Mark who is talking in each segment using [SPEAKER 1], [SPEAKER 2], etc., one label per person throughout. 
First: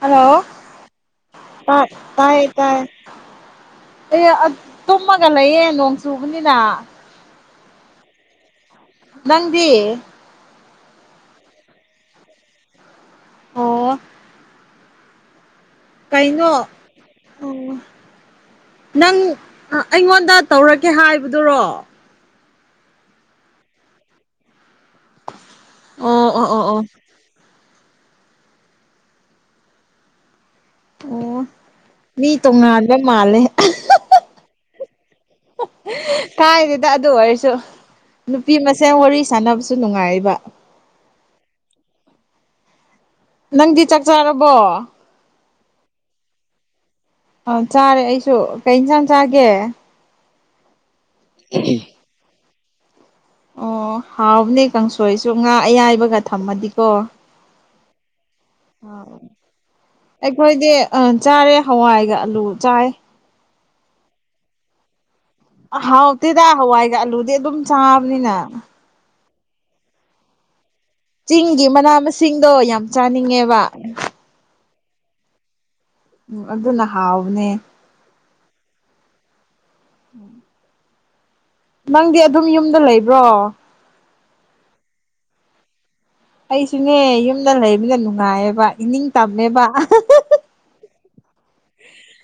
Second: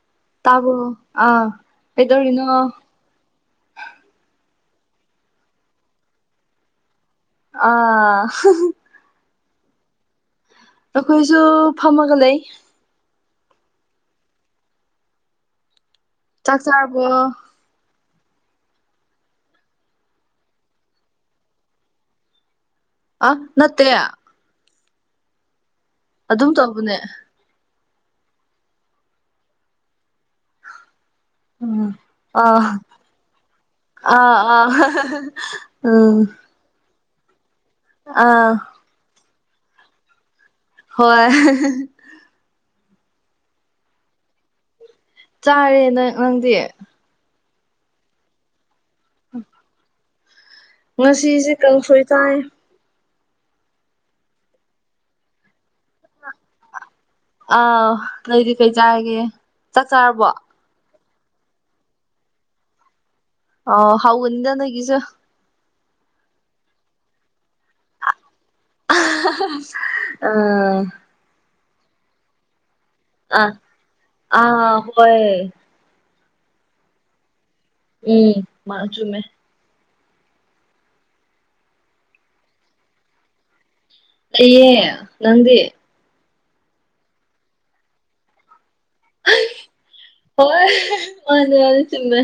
[SPEAKER 1] Hello
[SPEAKER 2] ꯇꯥꯕꯣ ꯑꯥ
[SPEAKER 1] ꯇꯥ
[SPEAKER 2] ꯀꯩꯗꯧꯔꯤꯅꯣ
[SPEAKER 1] ꯇꯥꯇꯌꯦ ꯇꯥꯏꯌꯦ꯫ ꯑꯦ ꯇꯨꯝꯃꯒ ꯂꯩꯌꯦ ꯅꯣꯡ ꯆꯨꯕꯅꯤꯅ꯫
[SPEAKER 2] ꯑ꯫
[SPEAKER 1] ꯅꯪꯗꯤ꯫
[SPEAKER 2] ꯑꯩꯈꯣꯏꯁꯨ ꯐꯝꯃꯒ ꯂꯩ꯫
[SPEAKER 1] ꯑꯣ꯫ ꯀꯩꯅꯣ
[SPEAKER 2] ꯆꯥꯛ
[SPEAKER 1] ꯑꯣ꯫
[SPEAKER 2] ꯆꯥꯔꯕꯣ
[SPEAKER 1] ꯅꯪ ꯑꯩꯉꯣꯟꯗ ꯇꯧꯔꯀꯦ ꯍꯥꯏꯕꯗꯨꯔꯣ꯫
[SPEAKER 2] ꯑ ꯅꯠꯇꯦ꯫
[SPEAKER 1] ꯑꯣ ꯑꯣ
[SPEAKER 2] ꯑꯗꯨꯝ
[SPEAKER 1] ꯑꯣ ꯑꯣ
[SPEAKER 2] ꯇꯧꯕꯅꯦ꯫
[SPEAKER 1] ꯑꯣ꯫
[SPEAKER 2] ꯎꯝ
[SPEAKER 1] ꯃꯤ
[SPEAKER 2] ꯑ
[SPEAKER 1] ꯇꯣꯉꯥꯟꯕ ꯃꯥꯜꯂꯦ
[SPEAKER 2] ꯑ ꯑ꯫
[SPEAKER 1] ꯀꯥꯏꯗꯦꯗ ꯑꯗꯨ ꯑꯣꯏꯔꯁꯨ
[SPEAKER 2] ꯑꯥ
[SPEAKER 1] ꯅꯨꯄꯤ ꯃ ꯁꯦꯟ ꯋꯥꯔꯤ ꯁꯥꯟꯅꯕꯁꯨ ꯅꯨꯡꯉꯥꯏꯔꯤꯕ꯫
[SPEAKER 2] ꯍꯣꯏ꯫
[SPEAKER 1] ꯅꯪꯗꯤ ꯆꯥꯛ ꯆꯥꯔꯕꯣ꯫
[SPEAKER 2] ꯆꯥꯔꯦ ꯅꯪ ꯅꯪꯗꯤ꯫
[SPEAKER 1] ꯑ ꯆꯥꯔꯦ ꯑꯩꯁꯨ ꯀꯩ ꯌꯦꯟꯁꯥꯡ ꯆꯥꯒꯦ꯫
[SPEAKER 2] ꯉꯁꯤꯁꯦ ꯀꯥꯡꯁꯣꯏ ꯆꯥꯏꯌꯦ꯫
[SPEAKER 1] ꯑꯣ ꯍꯥꯎꯕꯅꯦ ꯀꯥꯡꯁꯣꯏꯁꯨ ꯉꯥ ꯑꯌꯥꯏꯕꯒ ꯊꯝꯃꯗꯤꯀꯣ꯫
[SPEAKER 2] ꯑꯥꯎ ꯅꯣꯏꯗꯤ ꯀꯩ ꯆꯥꯔꯒꯦ ꯆꯥꯛ ꯆꯥꯔꯕꯣ
[SPEAKER 1] ꯑ ꯆꯥꯔꯦ ꯍꯋꯥꯏꯒ ꯑꯂꯨ ꯆꯥꯏ
[SPEAKER 2] ꯑꯥꯎ ꯍꯥꯎꯒꯅꯤꯗ ꯅꯣꯏꯒꯤꯁꯨ
[SPEAKER 1] ꯑ ꯍꯥꯎꯇꯦꯗ ꯍꯋꯥꯏꯒ ꯑꯥꯂꯨꯗꯤ ꯑꯗꯨꯝ ꯆꯥꯕꯅꯤꯅ
[SPEAKER 2] [unintelligible] ꯑꯥ
[SPEAKER 1] ꯆꯤꯡꯒꯤ ꯃꯅꯥ ꯃꯁꯤꯡꯗꯣ ꯌꯥꯝ
[SPEAKER 2] ꯑꯥ
[SPEAKER 1] ꯆꯥꯅꯤꯡꯉꯦꯕ
[SPEAKER 2] ꯑꯥ ꯍꯣꯏ
[SPEAKER 1] ꯎꯝ ꯑꯗꯨꯅ ꯍꯥꯎꯕꯅꯦ
[SPEAKER 2] ꯎꯝ ꯃꯥ ꯆꯨꯝꯃꯦ
[SPEAKER 1] ꯎꯝ ꯅꯪꯗꯤ ꯑꯗꯨꯝ ꯌꯨꯝꯗ ꯂꯩꯕ꯭ꯔꯣ
[SPEAKER 2] ꯂꯩꯌꯦ ꯅꯪꯗꯤ
[SPEAKER 1] ꯑꯩꯁꯨꯅꯦ ꯌꯨꯝꯗ ꯂꯩꯕꯅ ꯅꯨꯡꯉꯥꯏꯌꯦꯕ ꯏꯅꯤꯡ ꯇꯝꯃꯦꯕ ꯑ ꯍꯥ ꯍꯥ ꯍ
[SPEAKER 2] ꯍꯣꯏ ꯃꯥꯅꯦ ꯑꯗꯨ ꯆꯨꯝꯃꯦ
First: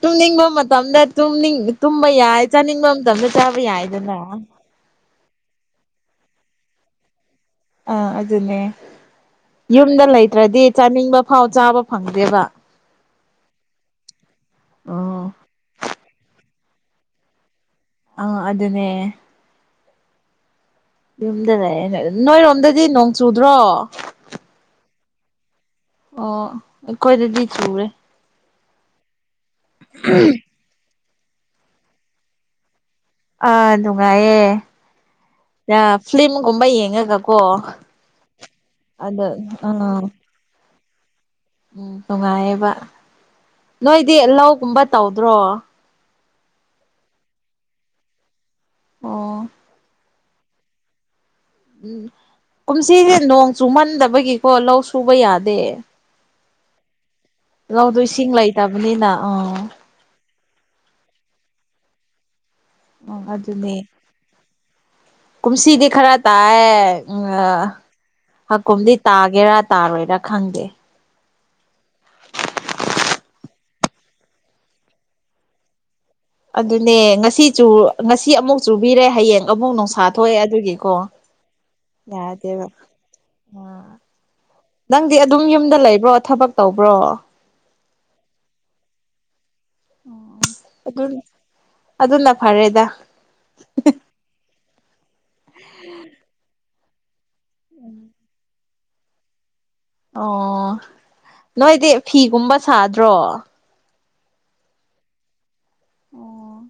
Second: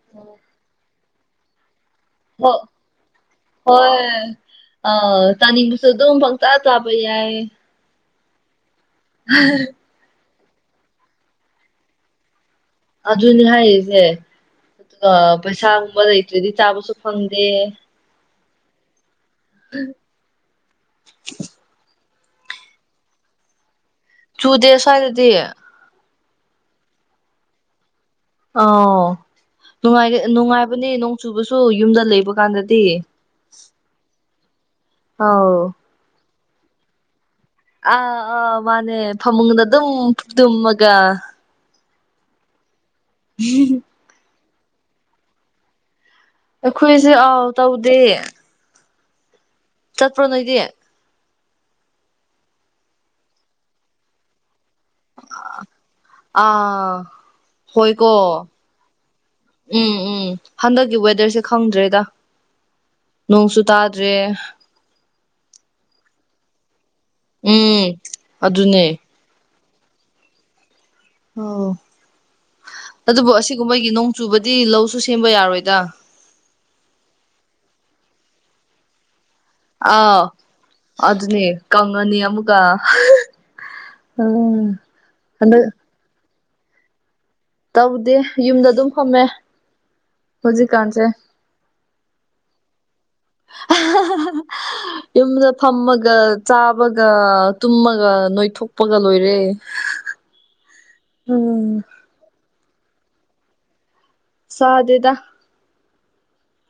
[SPEAKER 1] ꯇꯨꯝꯅꯤꯡꯕ ꯃꯇꯝꯗ ꯇꯨꯝꯅꯤꯡ ꯇꯨꯝꯕ
[SPEAKER 2] ꯍꯣ
[SPEAKER 1] ꯌꯥꯏ ꯆꯥꯅꯤꯡꯕ ꯃꯇꯝꯗ ꯆꯥꯕ ꯌꯥꯏꯗꯅ
[SPEAKER 2] ꯑꯧ ꯆꯥꯅꯤꯡꯕꯁꯨ ꯑꯗꯨꯝ ꯄꯪꯆꯥ ꯆꯥꯕ ꯌꯥꯏ
[SPEAKER 1] ꯑꯥ ꯑꯗꯨꯅꯦ
[SPEAKER 2] [inaudible]
[SPEAKER 1] ꯌꯨꯝꯗ ꯂꯩꯇ꯭ꯔꯗꯤ ꯆꯥꯅꯤꯡꯕ ꯐꯥꯎ ꯆꯥꯕ ꯐꯪꯗꯦꯕ
[SPEAKER 2] ꯑꯗꯨꯅꯤ ꯍꯥꯏꯔꯤꯁꯦ ꯑꯗꯨꯒ
[SPEAKER 1] ꯑꯣ
[SPEAKER 2] ꯄꯩꯁꯥꯒꯨꯝꯕ ꯂꯩꯇ꯭ꯔꯗꯤ ꯆꯥꯕꯁꯨ ꯐꯪꯗꯦ
[SPEAKER 1] ꯑ ꯑꯗꯨꯅꯦ
[SPEAKER 2] [inaudible]
[SPEAKER 1] ꯌꯨꯝꯗ ꯂꯩ [unintelligible] ꯅꯣꯏꯔꯣꯝꯗꯗꯤ ꯅꯣꯡ ꯆꯨꯗ꯭ꯔꯣ
[SPEAKER 2] ꯆꯨꯗꯦ ꯁ꯭ꯋꯥꯏꯗꯗꯤ
[SPEAKER 1] ꯑꯣ ꯑꯩꯈꯣꯏꯗꯗꯤ ꯆꯨꯔꯦ
[SPEAKER 2] ꯑꯣ ꯅꯨꯡꯉꯥꯏꯒꯦ ꯅꯨꯡꯉꯥꯏꯕꯅꯦ ꯅꯣꯡ ꯆꯨꯕꯁꯨ ꯌꯨꯝꯗ ꯂꯩꯕ ꯀꯥꯟꯗꯗꯤ
[SPEAKER 1] ꯑꯥ ꯅꯨꯡꯉꯥꯏꯌꯦ
[SPEAKER 2] ꯑꯥꯎ
[SPEAKER 1] ꯑꯥ ꯐ꯭ꯂꯤꯝꯒꯨꯝꯕ ꯌꯦꯡꯉꯒꯀꯣ
[SPEAKER 2] ꯑꯥ ꯑꯥ ꯃꯥꯅꯦ
[SPEAKER 1] ꯑꯗ
[SPEAKER 2] ꯐꯃꯨꯡꯗ ꯑꯗꯨꯝ
[SPEAKER 1] ꯑꯥ
[SPEAKER 2] ꯇꯨꯝꯃꯒ
[SPEAKER 1] ꯎꯝ ꯅꯨꯡꯉꯥꯏꯌꯦꯕ
[SPEAKER 2] [unintelligible]
[SPEAKER 1] ꯅꯣꯏꯗꯤ ꯂꯧꯀꯨꯝꯕ ꯇꯧꯗ꯭ꯔꯣ
[SPEAKER 2] ꯑꯩꯈꯣꯏꯁꯤ ꯑꯥꯎ ꯇꯧꯗꯦ
[SPEAKER 1] ꯑꯣ
[SPEAKER 2] ꯆꯠꯄ꯭ꯔꯣ ꯅꯣꯏꯗꯤ
[SPEAKER 1] ꯎꯝ ꯀꯨꯝꯁꯤꯁꯦ ꯅꯣꯡ ꯆꯨꯃꯟꯗꯕꯒꯤꯀꯣ ꯂꯧ ꯁꯨꯕ ꯌꯥꯗꯦ
[SPEAKER 2] ꯑꯥ
[SPEAKER 1] ꯂꯧꯗꯣ
[SPEAKER 2] ꯍꯣꯏꯀꯣ
[SPEAKER 1] ꯏꯁꯤꯡ ꯂꯩꯇꯕꯅꯤꯅ ꯑꯥ
[SPEAKER 2] ꯎꯝ ꯎꯝ ꯍꯟꯗꯛꯀꯤ ꯋꯦꯗꯔꯁꯦ ꯈꯪꯗ꯭ꯔꯦꯗ
[SPEAKER 1] ꯎꯝ
[SPEAKER 2] ꯅꯣꯡꯁꯨ
[SPEAKER 1] ꯑꯗꯨꯅꯦ
[SPEAKER 2] ꯇꯥꯗ꯭ꯔꯦ
[SPEAKER 1] ꯀꯨꯝꯁꯤꯗꯤ ꯈꯔ ꯇꯥꯏ ꯎꯝ ꯑꯥ
[SPEAKER 2] ꯎꯝ
[SPEAKER 1] ꯍꯥꯀꯨꯝꯗꯤ
[SPEAKER 2] ꯑꯗꯨꯅꯦ
[SPEAKER 1] ꯇꯥꯒꯦꯔꯥ ꯇꯥꯔꯣꯏꯔꯥ ꯈꯪꯗꯦ
[SPEAKER 2] ꯑꯣ ꯑꯗꯨꯕꯨ ꯑꯁꯤꯒꯨꯝꯕꯒꯤ ꯅꯣꯡ ꯆꯨꯕꯗꯤ ꯂꯧꯁꯨ ꯁꯦꯝꯕ ꯌꯥꯔꯣꯏꯗ
[SPEAKER 1] ꯑꯗꯨꯅꯦ ꯉꯁꯤ ꯆꯨ ꯉꯁꯤ ꯑꯃꯨꯛ ꯆꯨꯕꯤꯔꯦ ꯍꯌꯦꯡ ꯑꯃꯨꯛ ꯅꯨꯡꯁꯥ
[SPEAKER 2] ꯑꯥꯎ
[SPEAKER 1] ꯊꯣꯛꯑꯦ ꯑꯗꯨꯒꯤꯀꯣ
[SPEAKER 2] ꯑꯗꯨꯅꯦ ꯀꯪꯉꯅꯤ ꯑꯃꯨꯛꯀ
[SPEAKER 1] ꯌꯥꯗꯦꯕ ꯎꯉꯥ
[SPEAKER 2] ꯎꯝ
[SPEAKER 1] ꯅꯪꯗꯤ ꯑꯗꯨꯝ ꯌꯨꯝꯗ
[SPEAKER 2] ꯍꯟꯗꯛ
[SPEAKER 1] ꯂꯩꯕ꯭ꯔꯣ ꯊꯕꯛ ꯇꯧꯕ꯭ꯔꯣ꯫
[SPEAKER 2] ꯇꯧꯗꯦ ꯌꯨꯝꯗ ꯑꯗꯨꯝ ꯐꯝꯃꯦ꯫ ꯍꯧꯖꯤꯛ
[SPEAKER 1] ꯑꯗꯨ
[SPEAKER 2] ꯀꯥꯟꯁꯦ꯫
[SPEAKER 1] ꯑꯗꯨꯅ ꯐꯔꯦꯗ
[SPEAKER 2] ꯌꯨꯝꯗ ꯐꯝꯃꯒ ꯆꯥꯕꯒ꯫ ꯇꯨꯝꯃꯒ ꯅꯣꯏꯊꯣꯛꯄꯒ ꯂꯣꯏꯔꯦ꯫
[SPEAKER 1] ꯑꯣ
[SPEAKER 2] ꯎꯝ
[SPEAKER 1] ꯅꯣꯏꯗꯤ ꯐꯤꯒꯨꯝꯕ ꯁꯥꯗ꯭ꯔꯣ꯫
[SPEAKER 2] ꯁꯥꯗꯦꯗꯥ
[SPEAKER 1] ꯑꯣ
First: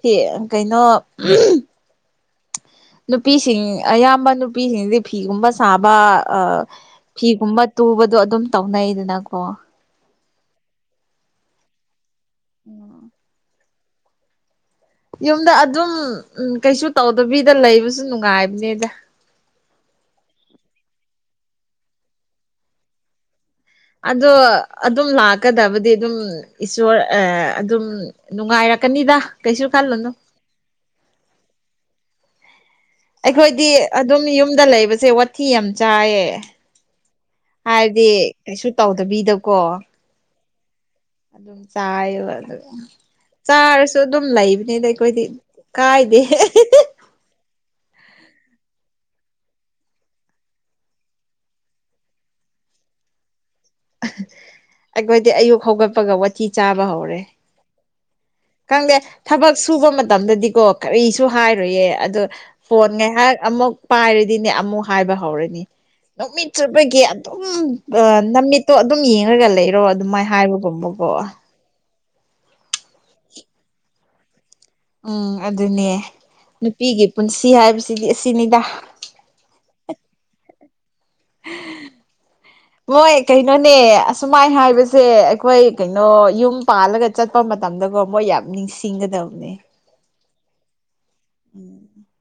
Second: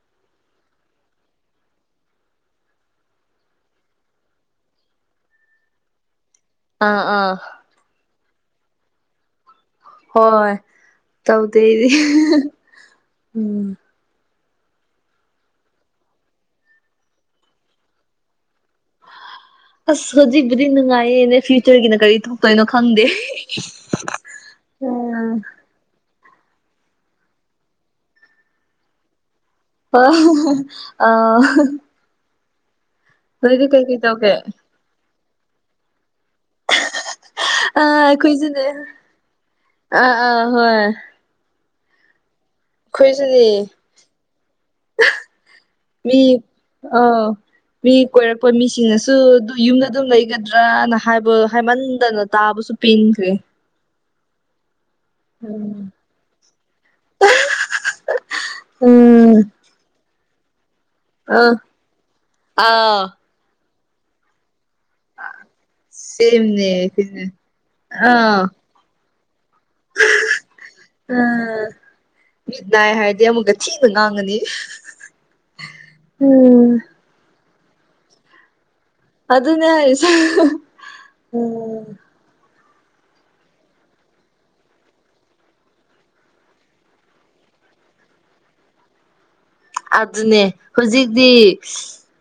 [SPEAKER 1] ꯇꯦ ꯀꯩꯅꯣ ꯎꯝ ꯅꯨꯄꯤꯁꯤꯡ ꯑꯌꯥꯝꯕ ꯅꯨꯄꯤꯁꯤꯡꯗꯤ ꯐꯤꯒꯨꯝꯕ ꯁꯥꯕ ꯑ
[SPEAKER 2] ꯑꯥ ꯑꯥ
[SPEAKER 1] ꯐꯤꯒꯨꯝꯕ ꯇꯨꯕꯗꯣ ꯑꯗꯨꯝ ꯇꯧꯅꯩꯗꯅꯀꯣ
[SPEAKER 2] ꯍꯣꯏ ꯇꯧꯗꯦ ꯑꯩꯗꯤ ꯎꯝ
[SPEAKER 1] ꯌꯨꯝꯗ ꯑꯗꯨꯝ ꯎꯝ ꯀꯩꯁꯨ ꯇꯧꯗꯕꯤꯗ ꯂꯩꯕꯁꯨ ꯅꯨꯡꯉꯥꯏꯕꯅꯦꯗ꯫
[SPEAKER 2] ꯑꯁ ꯍꯧꯖꯤꯛꯕꯨꯗꯤ ꯅꯨꯡꯉꯥꯏꯌꯦꯅꯦ ꯐ꯭ꯌꯨꯆꯔꯒꯤꯅ ꯀꯔꯤ ꯊꯣꯛꯇꯣꯏꯅꯣ ꯈꯪꯗꯦ꯫
[SPEAKER 1] ꯑꯗꯣ ꯑꯗꯨꯝ
[SPEAKER 2] ꯎꯝ
[SPEAKER 1] ꯂꯥꯛꯀꯗꯕꯗꯤ ꯗꯨꯝ ꯏꯁꯣꯔ ꯑꯥ ꯑꯗꯨꯝ ꯅꯨꯡꯉꯥꯏꯔꯛꯀꯅꯤꯗ꯫ ꯀꯩꯁꯨ ꯈꯜꯂꯨꯅꯨ
[SPEAKER 2] ꯍꯣꯏ ꯑꯥ
[SPEAKER 1] ꯑꯩꯈꯣꯏꯗꯤ ꯑꯗꯨꯝ
[SPEAKER 2] ꯇꯧꯒꯦ
[SPEAKER 1] ꯌꯨꯝꯗ ꯂꯩꯕꯖꯦ ꯋꯥꯊꯤ ꯌꯥꯝ ꯆꯥꯏꯌꯦ꯫
[SPEAKER 2] ꯑ
[SPEAKER 1] ꯍꯥꯏꯕꯗꯤ ꯀꯩꯁꯨ ꯇꯧꯗꯕꯤꯗꯀꯣ
[SPEAKER 2] ꯑ ꯑ ꯍꯣꯏ
[SPEAKER 1] ꯑꯗꯨꯝ ꯆꯥꯏꯕ ꯑꯗꯨ
[SPEAKER 2] ꯑꯩꯈꯣꯏꯁꯨꯅꯦ
[SPEAKER 1] ꯆꯥꯔꯁꯨ ꯑꯗꯨꯝ ꯂꯩꯕꯅꯤꯗ ꯑꯩꯈꯣꯏꯗꯤ ꯀꯥꯏꯗꯦ ꯍꯦ
[SPEAKER 2] ꯑꯧ ꯃꯤ ꯀꯣꯏꯔꯛꯄ ꯃꯤꯁꯤꯡꯅꯁꯨ ꯑꯗꯨ ꯌꯨꯝꯗ ꯑꯗꯨꯝ ꯂꯩꯒꯗ꯭ꯔꯅ ꯍꯥꯏꯕ ꯍꯥꯏꯃꯟꯗꯅ ꯇꯥꯕꯁꯨ ꯄꯤꯡꯒ꯭ꯔꯦ
[SPEAKER 1] ꯑꯩꯈꯣꯏꯗꯤ ꯑꯌꯨꯛ ꯍꯧꯒꯠꯄꯒ ꯋꯥꯊꯤ ꯆꯥꯕ ꯍꯧꯔꯦ꯫ ꯈꯪꯗꯦ
[SPEAKER 2] ꯎꯝ
[SPEAKER 1] ꯊꯕꯛ ꯁꯨꯕ ꯃꯇꯝꯗꯗꯤꯀꯣ꯫ ꯀꯔꯤꯁꯨ
[SPEAKER 2] ꯑ
[SPEAKER 1] ꯍꯥꯏꯔꯣꯢꯌꯦ ꯑꯗꯣ ꯐꯣꯟ
[SPEAKER 2] ꯑꯥꯎ
[SPEAKER 1] ꯉꯩꯍꯥꯛ ꯑꯃꯨꯛ ꯄꯥꯏꯔꯗꯤꯅꯦ ꯑꯃꯨꯛ ꯍꯥꯏꯕ ꯍꯧꯔꯅꯤ ꯅꯨꯃꯤꯠ
[SPEAKER 2] ꯁꯦꯝꯅꯦ
[SPEAKER 1] ꯆꯨꯞꯄꯒꯤ
[SPEAKER 2] ꯑꯩꯈꯣꯏꯅ
[SPEAKER 1] ꯑꯗꯨꯝ ꯑ
[SPEAKER 2] ꯑꯥ
[SPEAKER 1] ꯅꯃꯤꯠꯇꯣ ꯑꯗꯨꯝ ꯌꯦꯡꯔꯒ ꯂꯩ ꯔꯣ ꯑꯗꯨꯃꯥꯏ ꯍꯥꯏꯕꯒꯨꯝꯕꯒꯣ
[SPEAKER 2] ꯑꯥ ꯃꯤꯠ ꯅꯥꯏ ꯍꯥꯏꯔꯗꯤ ꯑꯃꯨꯛꯀ ꯊꯤꯅ ꯉꯥꯡꯉꯅꯤ꯫
[SPEAKER 1] ꯎꯝ ꯑꯗꯨꯅꯦ ꯅꯨꯄꯤꯒꯤ ꯄꯨꯟꯁꯤ ꯍꯥꯏꯕꯁꯤꯗꯤ ꯑꯁꯤꯅꯤꯗꯥ
[SPEAKER 2] ꯑꯗꯨꯅꯦ ꯍꯥꯏꯁ ꯎꯝ
[SPEAKER 1] ꯃꯣꯏ ꯀꯩꯅꯣꯅꯦ ꯑꯁꯨꯃꯥꯏ ꯍꯥꯏꯕꯁꯦ ꯑꯩꯈꯣꯏ ꯀꯩꯅꯣ ꯌꯨꯝ ꯄꯥꯜꯂꯒ ꯆꯠꯄ ꯃꯇꯝꯗꯒꯣ ꯃꯣꯏ ꯌꯥꯝ ꯅꯤꯡꯁꯤꯡꯒꯗꯧꯕꯅꯦ꯫
[SPEAKER 2] ꯑꯗꯨꯅꯦ ꯍꯨꯖꯤꯛꯗꯤ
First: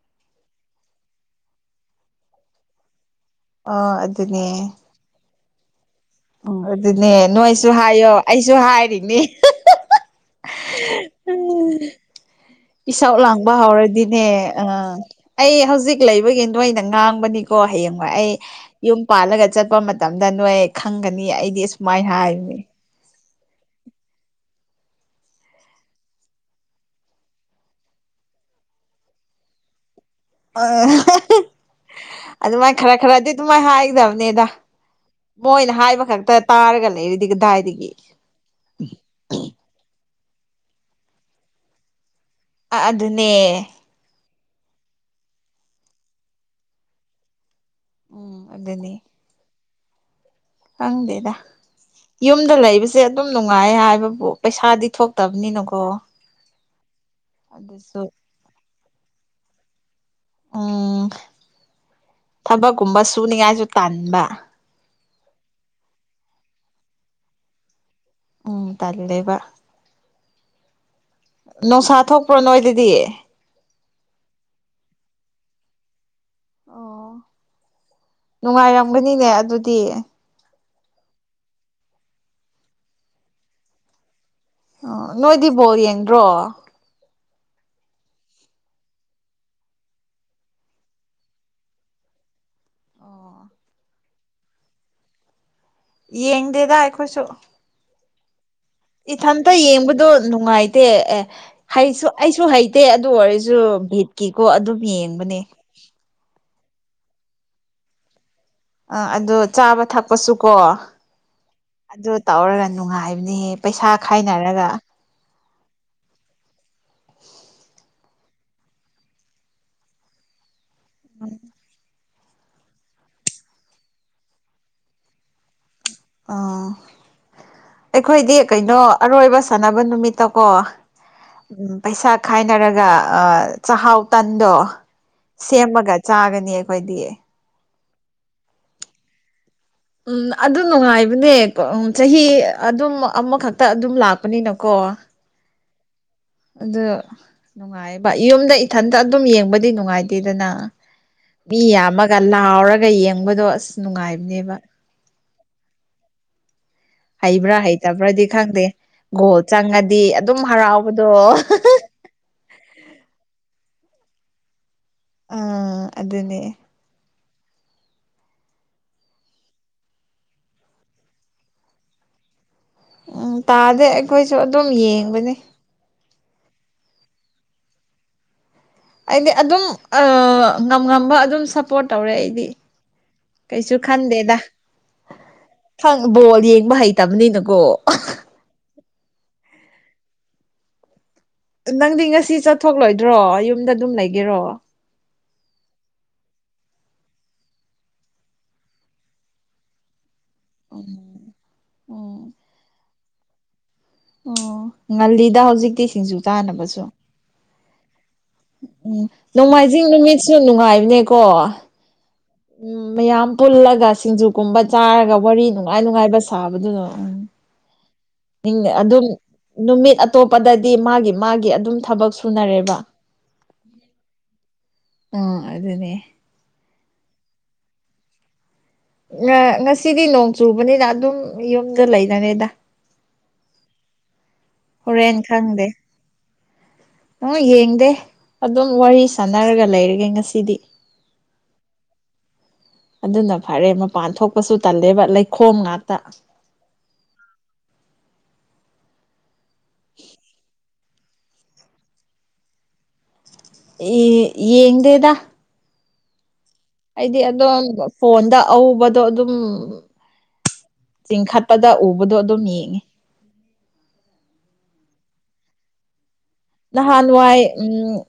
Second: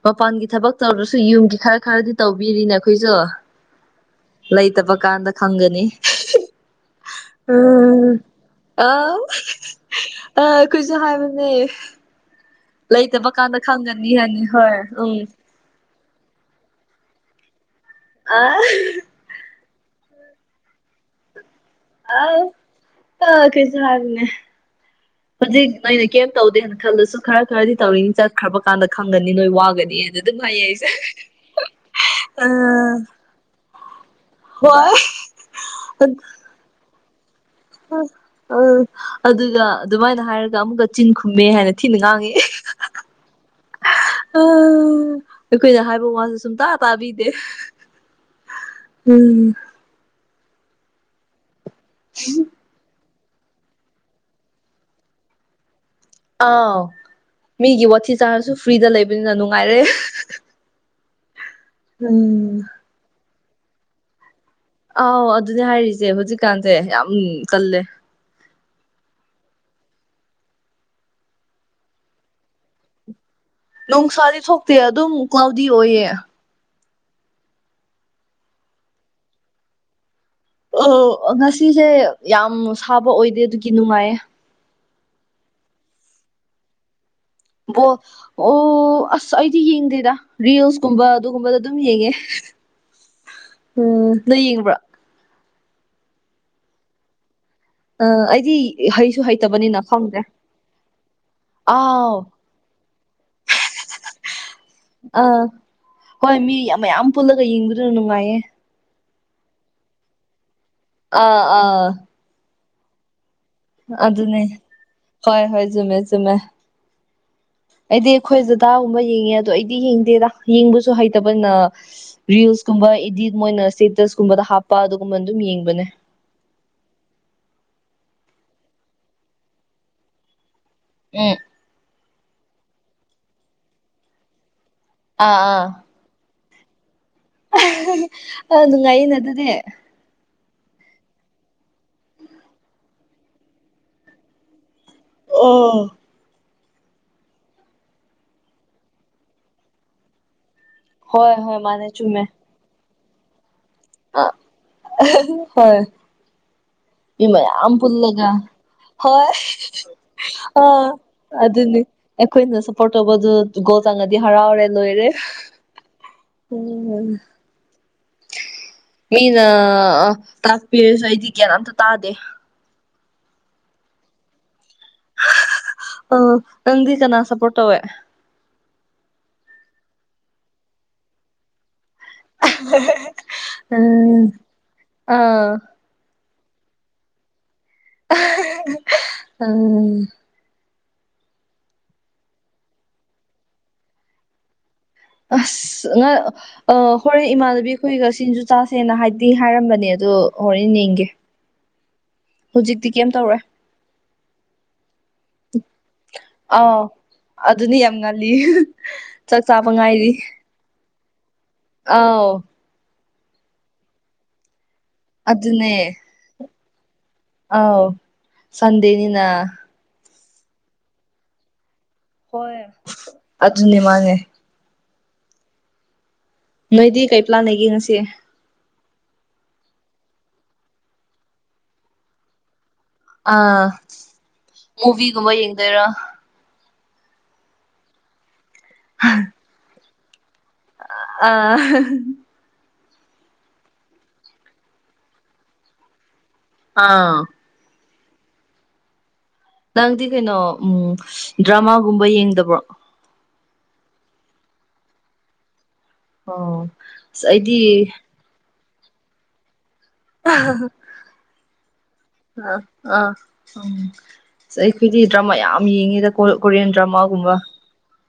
[SPEAKER 2] ꯃꯄꯥꯟꯒꯤ ꯊꯕꯛ ꯇꯧꯗ꯭ꯔꯁꯨ ꯌꯨꯝꯒꯤ ꯈꯔ ꯈꯔꯗꯤ ꯇꯧꯕꯤꯔꯤꯅ ꯑꯩꯈꯣꯏꯖꯨ꯫
[SPEAKER 1] ꯑꯣ ꯑꯗꯨꯅꯦ꯫
[SPEAKER 2] ꯀꯥꯟꯗ ꯈꯪꯒꯅꯤ
[SPEAKER 1] ꯎꯝ ꯑꯗꯨꯅꯦ
[SPEAKER 2] ꯑ
[SPEAKER 1] ꯅꯣꯏꯁꯨ ꯍꯥꯏꯌꯣ ꯑꯩꯁꯨ ꯍꯥꯏꯔꯤꯅꯦ
[SPEAKER 2] ꯑꯧ ꯀ ꯑ ꯑꯩꯈꯣꯏꯁꯨ ꯍꯥꯏꯕꯅꯦ꯫
[SPEAKER 1] ꯢꯁꯧ
[SPEAKER 2] ꯂꯩꯇꯕ
[SPEAKER 1] ꯂꯥꯡꯕ
[SPEAKER 2] ꯀꯥꯟꯗ ꯈꯪꯒꯅꯤ ꯍꯥꯏꯅꯤ
[SPEAKER 1] ꯍꯧꯔꯗꯤꯅꯦ ꯑ
[SPEAKER 2] ꯍꯣꯏ ꯎꯝ
[SPEAKER 1] ꯑꯩ ꯍꯧꯖꯤꯛ ꯂꯩꯕꯒꯤ ꯅꯣꯢꯅ ꯉꯥꯡꯕꯅꯤꯀꯣ ꯍꯌꯦꯡꯋꯥꯢ ꯑꯩ
[SPEAKER 2] ꯑ
[SPEAKER 1] ꯌꯨꯝ ꯄꯥꯜꯂꯒ ꯆꯠꯄ ꯃꯇꯝꯗ ꯅꯣꯏ ꯈꯪꯒꯅꯤ ꯑꯩꯗꯤ ꯑꯁꯨꯃꯥꯏꯅ
[SPEAKER 2] ꯑꯥꯎ
[SPEAKER 1] ꯍꯥꯏꯕꯅꯤ
[SPEAKER 2] ꯑ ꯀꯩꯁꯨ ꯍꯥꯢꯕꯅꯦ ꯍꯧꯖꯤꯛ ꯅꯣꯏꯅ ꯀꯩꯝ ꯇꯧꯗꯦꯅ ꯈꯜꯂꯁꯨ ꯈꯔ ꯈꯔꯗꯤ ꯇꯧꯔꯤꯅꯤ ꯆꯠꯈ꯭ꯔꯕ ꯀꯥꯟꯗ ꯈꯪꯒꯅꯤ ꯅꯣꯏ ꯋꯥꯒꯅꯤꯅ꯫
[SPEAKER 1] [unintelligible]
[SPEAKER 2] ꯑ
[SPEAKER 1] ꯑꯗꯨꯃꯥꯏ ꯈꯔ ꯈꯔꯗꯤ ꯑꯗꯨꯃꯥꯏ ꯍꯥꯏꯒꯗꯕꯅꯤꯗ
[SPEAKER 2] ꯍꯣꯏ
[SPEAKER 1] ꯃꯣꯏꯅ ꯍꯥꯏꯕ ꯈꯛꯇ ꯇꯥꯔꯒ ꯂꯩꯔꯗꯤ ꯀꯗꯥꯏꯗꯒꯤ
[SPEAKER 2] ꯑꯥ ꯑꯗꯨꯒ ꯑꯗꯨꯃꯥꯏꯅ ꯍꯥꯏꯔꯒ ꯑꯃꯨꯛꯀꯥ ꯆꯤꯟ ꯈꯨꯝꯃꯦ ꯍꯥꯏꯅ ꯊꯤꯅ ꯉꯥꯡꯉꯦ [unintelligible]
[SPEAKER 1] ꯑꯥ ꯑꯗꯨꯅꯦ
[SPEAKER 2] [unintelligible] ꯑꯩꯈꯣꯏꯅ ꯍꯥꯏꯕ ꯋꯥꯁꯨ ꯁꯨꯡꯇꯥꯥ ꯇꯥꯕꯤꯗꯦ
[SPEAKER 1] ꯎꯝ ꯑꯗꯨꯅꯦ
[SPEAKER 2] ꯎꯝ
[SPEAKER 1] ꯈꯪꯗꯦꯗꯥ ꯌꯨꯝꯗ ꯂꯩꯕꯁꯤ ꯖꯦ ꯑꯗꯨꯝ ꯅꯨꯡꯉꯥꯏ ꯍꯥꯏꯕꯕꯨ ꯄꯩꯁꯥꯗꯤ ꯊꯣꯛꯇꯕꯅꯤꯅꯥꯀꯣ
[SPEAKER 2] ꯑꯥꯎ ꯃꯤꯒꯤ ꯋꯥꯊꯤ ꯆꯥꯔꯁꯨ ꯐ꯭ꯔꯤꯗ ꯂꯩꯕꯅꯤꯅ ꯅꯨꯡꯉꯥꯏꯔꯦ
[SPEAKER 1] ꯎꯝ
[SPEAKER 2] ꯎꯝ
[SPEAKER 1] ꯊꯕꯛꯀꯨꯝꯕ ꯁꯨꯅꯤꯉꯥꯏꯁꯨ ꯇꯟꯕ
[SPEAKER 2] ꯑꯥꯎ ꯑꯗꯨꯅꯦ ꯍꯥꯏꯔꯤꯖꯦ ꯍꯧꯖꯤꯛꯀꯥꯟꯖꯦ ꯌꯥꯝ ꯇꯜꯂꯦ
[SPEAKER 1] ꯎꯝ ꯇꯜꯂꯦꯕꯥ ꯅꯣꯡꯁꯥ ꯊꯣꯛꯄ꯭ꯔꯣ ꯅꯣꯏꯗꯥꯗꯤ
[SPEAKER 2] ꯅꯣꯡꯁꯥꯗꯤ ꯊꯣꯛꯇꯦ ꯑꯗꯨꯝ ꯀ꯭ꯂꯣꯜꯗꯤ ꯑꯣꯏꯌꯦ
[SPEAKER 1] ꯑꯣ ꯅꯨꯡꯉꯥꯏꯔꯝꯒꯥꯅꯤꯅꯦ ꯑꯗꯨꯗꯤ
[SPEAKER 2] ꯑꯣ ꯉꯁꯤꯁꯦ ꯌꯥꯝ ꯁꯥꯕ ꯑꯣꯏꯗꯦ ꯑꯗꯨꯒꯤ ꯅꯨꯡꯉꯥꯏꯌꯦ
[SPEAKER 1] ꯑꯣ ꯅꯣꯏꯗꯤ ꯕꯣꯜ ꯌꯦꯡꯗ꯭ꯔꯣ
[SPEAKER 2] ꯕꯣꯜ ꯑꯣ ꯑꯁ ꯑꯩꯗꯤ ꯌꯦꯡꯗꯦꯗꯥ ꯔꯤꯜꯁꯀꯨꯝꯕ ꯑꯗꯨꯒꯨꯝꯕꯗ ꯑꯗꯨꯝ ꯌꯦꯡꯉꯦ ꯎꯝ ꯅꯣꯢ ꯌꯦꯡꯕ꯭ꯔꯣ
[SPEAKER 1] ꯌꯦꯡꯗꯦꯗꯥ ꯑꯩꯈꯣꯏꯁꯨ
[SPEAKER 2] ꯑꯥ ꯑꯩꯗꯤ ꯍꯩꯁꯨ
[SPEAKER 1] ꯏꯊꯟꯇꯥ
[SPEAKER 2] ꯍꯩꯇꯕꯅꯤꯅ
[SPEAKER 1] ꯌꯦꯡꯕꯗꯣ
[SPEAKER 2] ꯈꯪꯗꯦ
[SPEAKER 1] ꯅꯨꯡꯉꯥꯏꯇꯦ ꯑꯦ ꯍꯩꯁꯨ
[SPEAKER 2] ꯑꯥꯎ
[SPEAKER 1] ꯑꯩꯁꯨ ꯍꯩꯇꯦ ꯑꯗꯨ ꯑꯣꯏꯔꯁꯨ ꯚꯤꯠꯀꯤꯀꯣ ꯑꯗꯨꯝ ꯌꯦꯡꯕꯥꯅꯦ
[SPEAKER 2] ꯑꯥ ꯍꯣꯏ ꯃꯤ ꯌꯝ ꯃꯌꯥꯝ ꯄꯨꯜꯂꯒ ꯌꯦꯡꯕꯗꯨ ꯅꯨꯡꯉꯥꯏꯌꯦ
[SPEAKER 1] ꯑꯥ ꯑꯗꯣ ꯆꯥꯕ ꯊꯥꯛꯄꯥꯁꯨꯀꯣ
[SPEAKER 2] ꯑꯥ ꯑꯥ
[SPEAKER 1] ꯑꯗꯨ ꯇꯧꯔꯥꯒ ꯅꯨꯡꯉꯥꯏꯕꯅꯤꯍꯦ
[SPEAKER 2] ꯑꯗꯨꯅꯦ ꯍꯣꯢ ꯍꯣꯢ ꯆꯨꯝꯃꯦ ꯆꯨꯝꯃꯦ ꯑꯩꯗꯤ ꯑꯩꯈꯣꯏ ꯗꯗꯥꯒꯨꯝꯕ ꯌꯦꯡꯉꯦ ꯑꯗꯣ ꯑꯩꯗꯤ ꯌꯦꯡꯗꯦꯗꯥ ꯌꯦꯡꯕꯥꯁꯨ ꯍꯩꯇꯕꯅ ꯔꯤꯜꯁ ꯀꯨꯝꯕ ꯏꯗꯤꯠ ꯃꯣꯏꯅ ꯁꯇꯦꯇꯁ ꯀꯨꯝꯕꯗ ꯍꯥꯞꯄ ꯑꯗꯨꯒꯨꯝꯕ ꯗꯨꯝ ꯌꯦꯡꯕꯅꯦ
[SPEAKER 1] ꯑꯥ ꯑꯩꯈꯣꯏꯗꯤ ꯀꯩꯅꯣ ꯑꯔꯣꯏꯕ ꯁꯥꯟꯅꯕ ꯅꯨꯃꯤꯠꯇꯥꯀꯣ
[SPEAKER 2] ꯎꯝ
[SPEAKER 1] ꯎꯝ ꯄꯩꯁꯥ ꯈꯥꯏꯅꯔꯒ ꯆꯥꯍꯥꯎ ꯇꯟꯗꯣ
[SPEAKER 2] ꯑꯥ
[SPEAKER 1] ꯁꯦꯝꯃꯒ ꯆꯥꯒꯥꯅꯤ ꯑꯩꯈꯣꯏꯗꯤ
[SPEAKER 2] ꯑꯥ ꯅꯨꯡꯉꯥꯏꯅꯤꯅꯥ ꯑꯗꯨꯗꯤ
[SPEAKER 1] ꯎꯝ ꯑꯗꯨ ꯅꯨꯡꯉꯥꯏꯕꯅꯦꯀꯣ ꯆꯥꯍꯤ ꯑꯗꯨꯝ ꯑꯃꯈꯛꯇ ꯑꯗꯨꯝ ꯂꯥꯛꯄꯅꯤꯅꯥꯀꯣ
[SPEAKER 2] ꯑꯣ
[SPEAKER 1] ꯑꯗꯨ ꯅꯨꯡꯉꯥꯏꯕ ꯌꯨꯝꯗ ꯏꯊꯟꯇ ꯑꯗꯨꯝ ꯌꯦꯡꯕꯗꯤ ꯅꯨꯡꯉꯥꯏꯇꯦꯗꯥꯅ
[SPEAKER 2] ꯍꯣꯏ ꯍꯣꯏ
[SPEAKER 1] ꯃꯤ
[SPEAKER 2] ꯃꯥꯅꯦ
[SPEAKER 1] ꯌꯥꯝꯃꯥꯒ
[SPEAKER 2] ꯆꯨꯝꯃꯦ
[SPEAKER 1] ꯂꯥꯎꯔꯒ ꯌꯦꯡꯕꯗꯣ ꯑꯁ
[SPEAKER 2] ꯑ
[SPEAKER 1] ꯅꯨꯡꯉꯥꯏꯕꯅꯦꯕꯥ
[SPEAKER 2] ꯍꯣꯏ ꯃꯤ
[SPEAKER 1] ꯍꯩꯕ꯭ꯔꯥ
[SPEAKER 2] ꯃꯌꯥꯝ
[SPEAKER 1] ꯍꯩꯇꯕ꯭ꯔꯗꯤ
[SPEAKER 2] ꯄꯨꯜꯂꯥꯒ
[SPEAKER 1] ꯈꯪꯗꯦ
[SPEAKER 2] ꯍꯣꯏ
[SPEAKER 1] ꯒꯣꯜ ꯆꯪꯉꯗꯤ ꯑꯗꯨꯝ
[SPEAKER 2] ꯑꯥ
[SPEAKER 1] ꯍꯔꯥꯎꯕꯗꯣ
[SPEAKER 2] ꯑꯗꯨꯅꯤ ꯑꯩꯈꯣꯏꯅ ꯁꯞꯄꯣꯔꯠ ꯇꯧꯕꯗꯨ ꯒꯣꯜ ꯆꯪꯉꯥꯗꯤ ꯍꯔꯥꯎꯔꯦ ꯂꯣꯏꯔꯦ
[SPEAKER 1] ꯑꯥ ꯑꯗꯨꯅꯦ
[SPEAKER 2] ꯎꯝ ꯃꯤꯅ ꯇꯥꯛꯄꯤꯔꯁꯨ ꯑꯩꯗꯤ ꯒ꯭ꯌꯥꯟ ꯑꯝꯇ ꯇꯥꯗꯦ
[SPEAKER 1] ꯎꯝ ꯇꯥꯗꯦ ꯑꯩꯈꯣꯏꯁꯨ ꯑꯗꯨꯝ ꯌꯦꯡꯕꯅꯤ
[SPEAKER 2] ꯅꯪꯗꯤ ꯀꯅꯥ ꯁꯞꯄꯣꯔꯠ ꯇꯧꯋꯦ
[SPEAKER 1] ꯑꯩꯗꯤ ꯑꯗꯨꯝ ꯉꯝ ꯉꯝꯕ ꯑꯗꯨꯝ ꯁꯞꯄꯣꯔꯠ ꯇꯧꯔꯦ ꯑꯩ ꯀꯩꯁꯨ ꯈꯟꯗꯦꯗ
[SPEAKER 2] ꯑꯥ
[SPEAKER 1] [unintelligible] ꯪ ꯕꯣꯜ ꯌꯦꯡꯕ ꯍꯩꯇꯕꯅꯤꯅꯀꯣ
[SPEAKER 2] ꯎꯝ
[SPEAKER 1] ꯅꯪꯗꯤ ꯉꯁꯤ ꯆꯠꯊꯣꯛꯂꯣꯏꯗ꯭ꯔꯣ ꯌꯨꯝꯗ ꯑꯗꯨꯝ ꯂꯩꯒꯦꯔꯣ
[SPEAKER 2] ꯑ꯭ꯁ ꯑꯉꯥꯡ [unintelligible] ꯑꯥ ꯍꯣꯔꯦꯟ ꯏꯃꯥꯟꯅꯕꯤ ꯈꯣꯏꯒ ꯁꯤꯡꯖꯨ ꯆꯥꯁꯦꯅ ꯍꯥꯏꯗꯤ ꯍꯥꯏꯔꯝꯕꯅꯦ ꯑꯗꯣ ꯍꯣꯔꯦꯟ ꯌꯦꯡꯒꯦ
[SPEAKER 1] ꯎꯝ ꯎꯝ
[SPEAKER 2] ꯍꯧꯖꯤꯛꯇꯤ ꯀꯦꯝ ꯇꯧꯔꯣꯏ
[SPEAKER 1] ꯑꯣꯎꯝ [unintelligible] ꯉꯜꯂꯤꯗ ꯍꯧꯖꯤꯛꯇꯤ ꯁꯤꯡꯖꯨ
[SPEAKER 2] ꯑꯥꯎ
[SPEAKER 1] ꯆꯥꯅꯕꯁꯨ
[SPEAKER 2] ꯑꯗꯨꯅꯤ ꯌꯥꯝ ꯉꯜꯂꯤ
[SPEAKER 1] ꯎꯝ
[SPEAKER 2] ꯆꯥꯛ ꯆꯥꯕ
[SPEAKER 1] ꯅꯣꯡꯃꯥꯏꯖꯤꯡ
[SPEAKER 2] ꯉꯥꯏꯔꯤ
[SPEAKER 1] ꯅꯨꯃꯤꯠꯁꯨ ꯅꯨꯡꯉꯥꯏꯕꯅꯦꯀꯣ
[SPEAKER 2] ꯑꯧ
[SPEAKER 1] ꯎꯝ ꯃꯌꯥꯝ ꯄꯨꯜꯂꯒ ꯁꯤꯡꯖꯨꯒꯨꯝꯕ ꯆꯥꯔꯒ ꯋꯥꯔꯤ ꯅꯨꯡꯉꯥꯏ ꯅꯨꯡꯉꯥꯏꯕ ꯁꯥꯕꯗꯨꯅ ꯎꯝ
[SPEAKER 2] ꯑꯧ
[SPEAKER 1] ꯑꯗꯨꯝ ꯅꯨꯃꯤꯠ ꯑꯇꯣꯞꯄꯗꯗꯤ ꯃꯥꯒꯤ ꯃꯥꯒꯤ ꯑꯗꯨꯝ ꯊꯕꯛ ꯁꯨ
[SPEAKER 2] ꯍꯣꯏ ꯑꯗꯨꯅꯤ ꯃꯥꯅꯦ
[SPEAKER 1] ꯎꯝ ꯑꯗꯨꯅꯦ
[SPEAKER 2] ꯅꯣꯏꯗꯤ ꯀꯩ ꯄ꯭ꯂꯥꯟ ꯂꯩꯒꯦ ꯉꯁꯤꯦ
[SPEAKER 1] ꯉ ꯉꯁꯤꯗꯤ ꯅꯣꯡ ꯆꯨꯕꯅꯤꯅ ꯑꯗꯨꯝ ꯌꯨꯝꯗ ꯂꯩꯅꯔꯦꯗ
[SPEAKER 2] ꯑꯥ
[SPEAKER 1] ꯍꯣꯔꯦꯟ
[SPEAKER 2] ꯃꯨꯚꯤꯒꯨꯝꯕ
[SPEAKER 1] ꯈꯪꯗꯦ
[SPEAKER 2] ꯌꯦꯡꯗꯣꯏꯔꯣ
[SPEAKER 1] ꯍꯣꯏ [unintelligible] ꯌꯦꯡꯗꯦ ꯑꯗꯨꯝ ꯋꯥꯔꯤ ꯁꯥꯟꯅꯔꯒ ꯂꯩꯔꯒꯦ ꯉꯁꯤꯗꯤ
[SPEAKER 2] ꯑ
[SPEAKER 1] ꯑꯗꯨꯅ ꯐꯔꯦ ꯃꯄꯥꯟ ꯊꯣꯛꯄꯁꯨ ꯇꯜꯂꯦꯕ ꯂꯩꯈꯣꯝ ꯉꯥꯛꯇ
[SPEAKER 2] ꯑꯥ ꯅꯪꯗꯤ ꯀꯩꯅꯣ ꯎꯝ ꯗ꯭ꯔꯃꯥꯒꯨꯝꯕ ꯌꯦꯡꯗꯕ꯭ꯔꯣ
[SPEAKER 1] ꯌꯦꯡꯗꯦꯗ
[SPEAKER 2] ꯑꯣ
[SPEAKER 1] ꯑꯩꯗꯤ ꯑꯗꯨꯝ ꯐꯣꯟꯗ ꯑꯎꯕꯗꯣ ꯑꯗꯨꯝ ꯆꯤꯡꯈꯠꯄꯗ ꯎꯕꯗꯣ ꯑꯗꯨꯝ ꯌꯦꯡꯉꯤ
[SPEAKER 2] ꯑꯪ ꯎꯝ ꯑꯩꯈꯣꯏꯗꯤ ꯗ꯭ꯔꯃꯥ ꯌꯥꯝ ꯌꯦꯡꯉꯦꯗ ꯀꯣꯔꯤꯌꯟ ꯗ꯭ꯔꯃꯥꯒꯨꯝꯕ
[SPEAKER 1] ꯅꯍꯥꯟꯋꯥꯏ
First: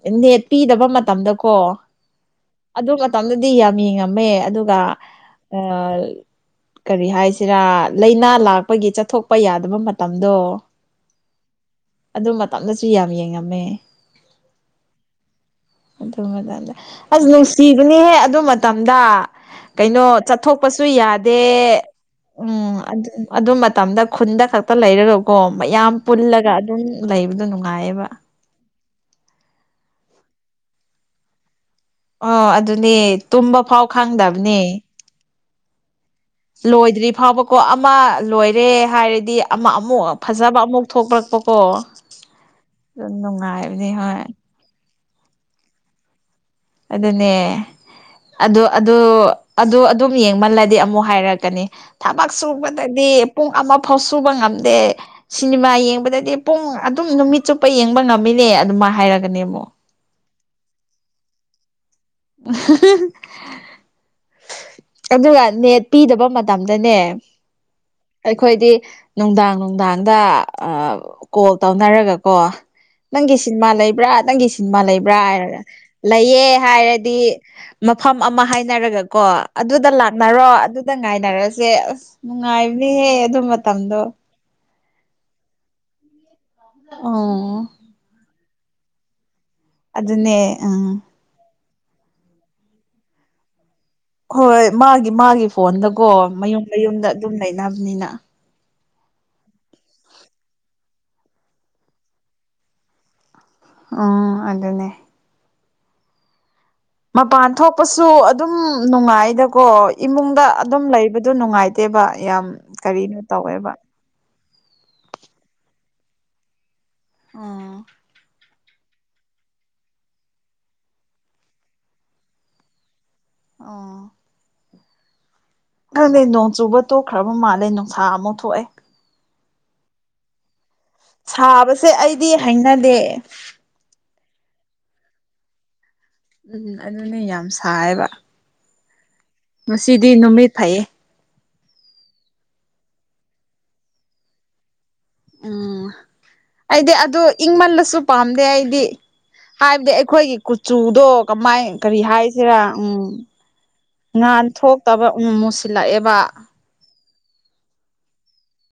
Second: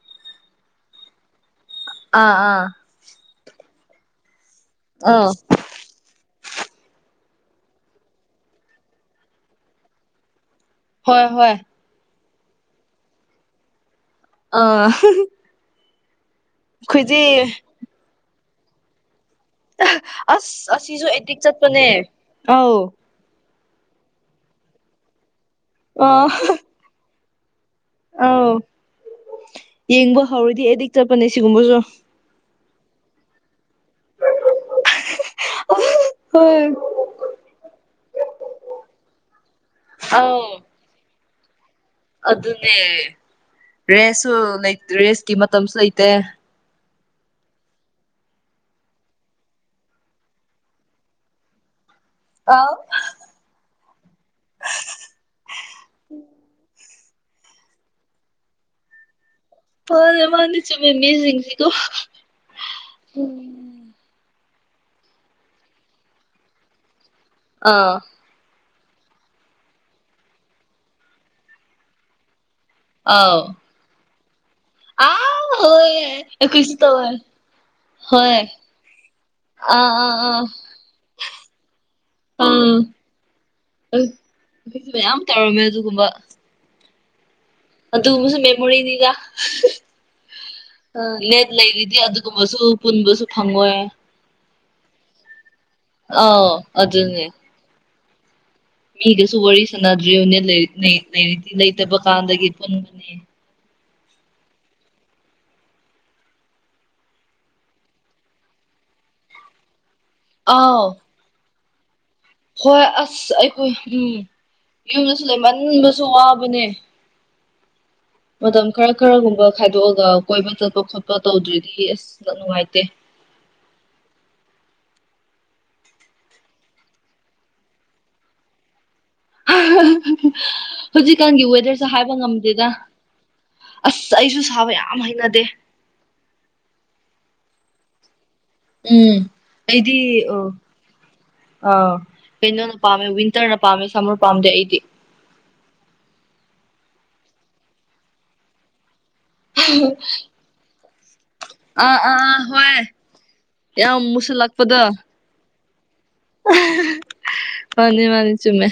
[SPEAKER 1] ꯎꯝ ꯅꯦꯠ ꯄꯤꯗꯕ ꯃꯇꯝꯗꯀꯣ
[SPEAKER 2] ꯑ ꯑ
[SPEAKER 1] ꯑꯗꯨ ꯃꯇꯝꯗꯗꯤ ꯌꯥꯝ ꯌꯦꯡꯉꯝꯃꯦ ꯑꯗꯨꯒ
[SPEAKER 2] ꯑꯪ
[SPEAKER 1] ꯑ [unintelligible] ꯀꯔꯤ ꯍꯥꯏꯁꯤꯔꯥ ꯂꯥꯏꯅꯥ ꯂꯥꯛꯄꯒꯤ ꯆꯠꯊꯣꯛꯄ ꯌꯥꯗꯕ ꯃꯇꯝꯗꯣ
[SPEAKER 2] ꯍꯣꯏ ꯍꯣꯏ
[SPEAKER 1] ꯑꯗꯨ ꯃꯇꯝꯗꯁꯨ ꯌꯥꯝ ꯌꯦꯡꯉꯝꯃꯦ
[SPEAKER 2] ꯑ
[SPEAKER 1] ꯑꯗꯨ ꯃꯇꯝꯗ ꯑꯁ ꯅꯨꯡꯁꯤꯕꯅꯤꯍꯦ ꯑꯗꯨ ꯃꯇꯝꯗ ꯀꯩꯅꯣ
[SPEAKER 2] ꯑꯁ
[SPEAKER 1] ꯆꯠꯊꯣꯛꯄꯁꯨ
[SPEAKER 2] ꯑꯁꯤꯁꯨ ꯑꯦꯗꯤꯛ
[SPEAKER 1] ꯌꯥꯗꯦ
[SPEAKER 2] ꯆꯠꯄꯅꯦ
[SPEAKER 1] ꯎꯝ
[SPEAKER 2] ꯑꯧ
[SPEAKER 1] ꯑꯗꯨ ꯃꯇꯝꯗ ꯈꯨꯟꯗ ꯈꯛꯇ ꯂꯩꯔꯒꯀꯣ ꯃꯌꯥꯝ
[SPEAKER 2] ꯑꯥ
[SPEAKER 1] ꯄꯨꯟꯂꯒ ꯑꯗꯨꯝ ꯂꯩꯕꯗꯣ ꯅꯨꯡꯉꯥꯏꯌꯦꯕ
[SPEAKER 2] ꯑꯧ ꯌꯦꯡꯕ ꯍꯧꯔꯗꯤ ꯑꯦꯗꯤꯛ ꯆꯠꯄꯅꯦ ꯁꯤꯒꯨꯝꯕꯖꯣ
[SPEAKER 1] ꯑꯣ ꯑꯗꯨꯅꯦ ꯇꯨꯝꯕ ꯐꯥꯎ ꯈꯪꯗꯝꯅꯦ
[SPEAKER 2] ꯍꯣꯏ
[SPEAKER 1] ꯂꯣꯏꯗ꯭ꯔꯤ ꯐꯥꯎꯕꯀꯣ ꯑꯃ ꯂꯣꯏꯔꯦ ꯍꯥꯏꯔꯗꯤ ꯑꯃ ꯑꯃꯨꯛ
[SPEAKER 2] ꯑꯥꯎ
[SPEAKER 1] ꯐꯖꯕ ꯑꯃꯨꯛ ꯊꯣꯛꯄꯔꯛꯄꯀꯣ
[SPEAKER 2] ꯑꯗꯨꯅꯦ
[SPEAKER 1] ꯍꯣꯏ
[SPEAKER 2] ꯔꯦꯁꯁꯨ ꯂꯩ ꯔꯦꯁꯀꯤ ꯃꯇꯝꯁꯨ ꯂꯩꯇꯦ
[SPEAKER 1] ꯑꯗꯨꯅꯦ ꯑ ꯑꯗꯨ ꯑꯗꯨ ꯑꯗꯨꯝ ꯌꯦꯡꯃꯜꯂꯗꯤ ꯑꯃꯨꯛ ꯍꯥꯏꯔꯛꯀꯅꯤ ꯊꯕꯛ
[SPEAKER 2] ꯑꯥꯎ
[SPEAKER 1] ꯁꯨꯕꯗꯗꯤ ꯄꯨꯡ ꯑꯃ ꯐꯥꯎ ꯁꯨꯕ ꯉꯝꯗꯦ ꯁꯤꯅꯤꯃꯥ ꯌꯦꯡꯕꯗꯗꯤ ꯄꯨꯡ ꯑꯗꯨꯝ ꯅꯨꯃꯤꯠ ꯆꯨꯞꯄ ꯌꯦꯡꯕ ꯉꯝꯃꯤꯅꯦ ꯑꯗꯨꯃ ꯍꯥꯏꯔꯒꯅꯦꯃꯨ
[SPEAKER 2] [unintelligible]
[SPEAKER 1] [unintelligible] ꯑꯗꯨꯒ ꯅꯦꯠ ꯄꯤꯗꯕ ꯃꯇꯝꯗꯅꯦ
[SPEAKER 2] ꯑꯥ
[SPEAKER 1] ꯑꯩꯈꯣꯏꯗꯤ ꯅꯨꯡꯗꯥꯡ ꯅꯨꯡꯗꯥꯡꯗ ꯑꯥ ꯀꯣꯜ ꯇꯧꯅꯔꯒꯀꯣ ꯅꯪꯒꯤ
[SPEAKER 2] ꯑꯥꯎ
[SPEAKER 1] ꯁꯤꯟꯃꯥ ꯂꯩꯕ꯭ꯔꯥ ꯅꯪꯒꯤ ꯁꯤꯟꯃꯥ ꯂꯩꯕ꯭ꯔꯥ ꯍꯥꯏꯔꯒ ꯂꯩꯌꯦ
[SPEAKER 2] ꯀꯩꯁꯨ ꯇꯧꯔꯣꯏ
[SPEAKER 1] ꯍꯥꯏꯔꯗꯤ ꯃꯐꯝ
[SPEAKER 2] ꯍꯣꯏ
[SPEAKER 1] ꯑꯃ ꯍꯥꯏꯅꯔꯒ ꯀꯣ
[SPEAKER 2] ꯑꯥ
[SPEAKER 1] ꯑꯗꯨꯗ
[SPEAKER 2] ꯑꯥ ꯑꯥ ꯑꯥ
[SPEAKER 1] ꯂꯥꯛꯅꯔꯣ ꯑꯗꯨꯗ ꯉꯥꯏꯅꯔꯁꯦ ꯑꯁ ꯅꯨꯡꯉꯥꯏꯕꯅꯦꯍꯦ ꯑꯗꯨ ꯃꯇꯝꯗꯣ
[SPEAKER 2] ꯃꯌꯥꯝ ꯇꯧꯔꯝꯃꯦ ꯑꯗꯨꯒꯨꯝꯕ
[SPEAKER 1] ꯑꯣ
[SPEAKER 2] ꯑꯗꯨꯃꯨꯁꯨ ꯃꯦꯃꯣꯔꯤꯅꯤꯗ
[SPEAKER 1] ꯑꯗꯨꯅꯦ ꯑ
[SPEAKER 2] ꯂꯩꯔꯤꯗꯤ ꯑꯗꯨꯒꯨꯝꯕꯁꯨ ꯄꯨꯟꯕꯁꯨ ꯐꯪꯉꯣꯏ
[SPEAKER 1] ꯍꯣꯏ ꯃꯥꯒꯤ ꯃꯥꯒꯤ ꯐꯣꯟꯗꯀꯣ
[SPEAKER 2] ꯑꯥꯎ
[SPEAKER 1] ꯃꯌꯨꯝ ꯃꯌꯨꯝꯗ
[SPEAKER 2] ꯑꯗꯨꯅꯦ
[SPEAKER 1] ꯑꯗꯨꯝ ꯂꯩꯅꯕꯅꯤꯅ
[SPEAKER 2] ꯃꯤꯒꯁꯨ ꯋꯥꯔꯤ ꯁꯥꯟꯅꯗ꯭ꯔꯤꯕꯅꯦ ꯅꯏꯔꯤꯛ ꯂꯥꯏꯔꯤꯛꯇꯤ ꯂꯩꯇꯕ ꯀꯥꯟꯗꯒꯤ ꯄꯨꯟꯕꯅꯦ
[SPEAKER 1] ꯎꯝ ꯑꯗꯨꯅꯦ ꯃꯄꯥꯟ ꯊꯣꯛꯄꯁꯨ ꯑꯗꯨꯝ ꯅꯨꯡꯉꯥꯏꯗꯀꯣ ꯏꯃꯨꯡꯗ ꯑꯗꯨꯝ
[SPEAKER 2] ꯑꯥꯎ
[SPEAKER 1] ꯂꯩꯕꯗꯨ ꯅꯨꯡꯉꯥꯏ ꯇꯦꯕ ꯌꯥꯝ
[SPEAKER 2] ꯍꯣꯏ
[SPEAKER 1] ꯀꯔꯤꯅꯣ
[SPEAKER 2] ꯑꯁ
[SPEAKER 1] ꯇꯧꯋꯦꯕ
[SPEAKER 2] [unintelligible] ꯌꯨꯝꯗꯁꯨ ꯂꯩꯃꯟꯕꯁꯨ ꯋꯥꯕꯅꯦ
[SPEAKER 1] ꯑꯣꯥ
[SPEAKER 2] ꯃꯇꯝ ꯈꯔ ꯈꯔꯒꯨꯝꯕ ꯈꯥꯏꯗꯣꯛꯑꯒ ꯀꯣꯏꯕ ꯆꯠꯄ ꯈꯣꯠꯄ ꯇꯧꯗ꯭ꯔꯤꯗꯤ ꯑꯁ ꯅꯨꯡꯉꯥꯏꯇꯦ
[SPEAKER 1] ꯑꯣ ꯈꯪꯗꯦ ꯅꯣꯡ ꯆꯨꯕ ꯇꯣꯛꯈ꯭ꯔꯕ ꯃꯥꯜꯂꯦ ꯅꯨꯡꯁꯥ ꯑꯃꯨ ꯊꯣꯛꯑꯦ
[SPEAKER 2] ꯍꯤꯖꯤꯛꯀꯥꯟꯒꯤ ꯋꯦꯗꯔꯁꯦ
[SPEAKER 1] ꯁꯥꯕꯁꯦ
[SPEAKER 2] ꯍꯥꯏꯕ
[SPEAKER 1] ꯑꯩꯗꯤ
[SPEAKER 2] ꯉꯝꯗꯦꯗ
[SPEAKER 1] ꯍꯩꯅꯗꯦ
[SPEAKER 2] ꯑꯁ ꯑꯩꯁꯨ ꯁꯥꯕ ꯌꯥꯝ ꯍꯩꯅꯗꯦ
[SPEAKER 1] ꯎꯝ ꯑꯗꯨꯅꯦ ꯌꯥꯝ ꯁꯥꯏꯌꯦꯕ
[SPEAKER 2] ꯎꯝ ꯑꯩꯗꯤ
[SPEAKER 1] ꯉꯁꯤꯗꯤ ꯅꯨꯃꯤꯠ
[SPEAKER 2] ꯑꯣ
[SPEAKER 1] ꯐꯩꯌꯦ
[SPEAKER 2] ꯑꯥ ꯀꯩꯅꯣꯅ ꯄꯥꯝꯃꯦ ꯋꯤꯟꯇꯔꯅ ꯄꯥꯝꯃꯦ ꯁꯝꯃꯔ ꯄꯥꯝꯗꯦ ꯑꯩꯗꯤ
[SPEAKER 1] ꯎꯝ ꯑꯩꯗꯤ ꯑꯗꯨ ꯏꯪꯃꯜꯂꯁꯨ ꯄꯥꯝꯗꯦ ꯑꯩꯗꯤ ꯍꯥꯏꯕꯗꯤ ꯑꯩꯈꯣꯏꯒꯤ ꯀꯨꯆꯨꯗꯣ ꯀꯃꯥꯏ
[SPEAKER 2] ꯑꯥ
[SPEAKER 1] ꯀꯔꯤ
[SPEAKER 2] ꯑꯥ ꯑꯥ
[SPEAKER 1] ꯍꯥꯏꯁꯤꯔꯥ
[SPEAKER 2] ꯍꯣꯏ
[SPEAKER 1] ꯎꯝ
[SPEAKER 2] ꯌꯥꯝ
[SPEAKER 1] ꯉꯥꯥꯟ
[SPEAKER 2] ꯃꯨꯁꯜꯂꯛꯄꯗꯣ
[SPEAKER 1] ꯊꯣꯛꯇꯕ ꯎꯝ ꯃꯣꯠꯁꯤꯂꯛꯑꯦꯕꯥ
[SPEAKER 2] ꯃꯥꯅꯤ ꯃꯥꯅꯤ ꯆꯨꯝꯃꯦ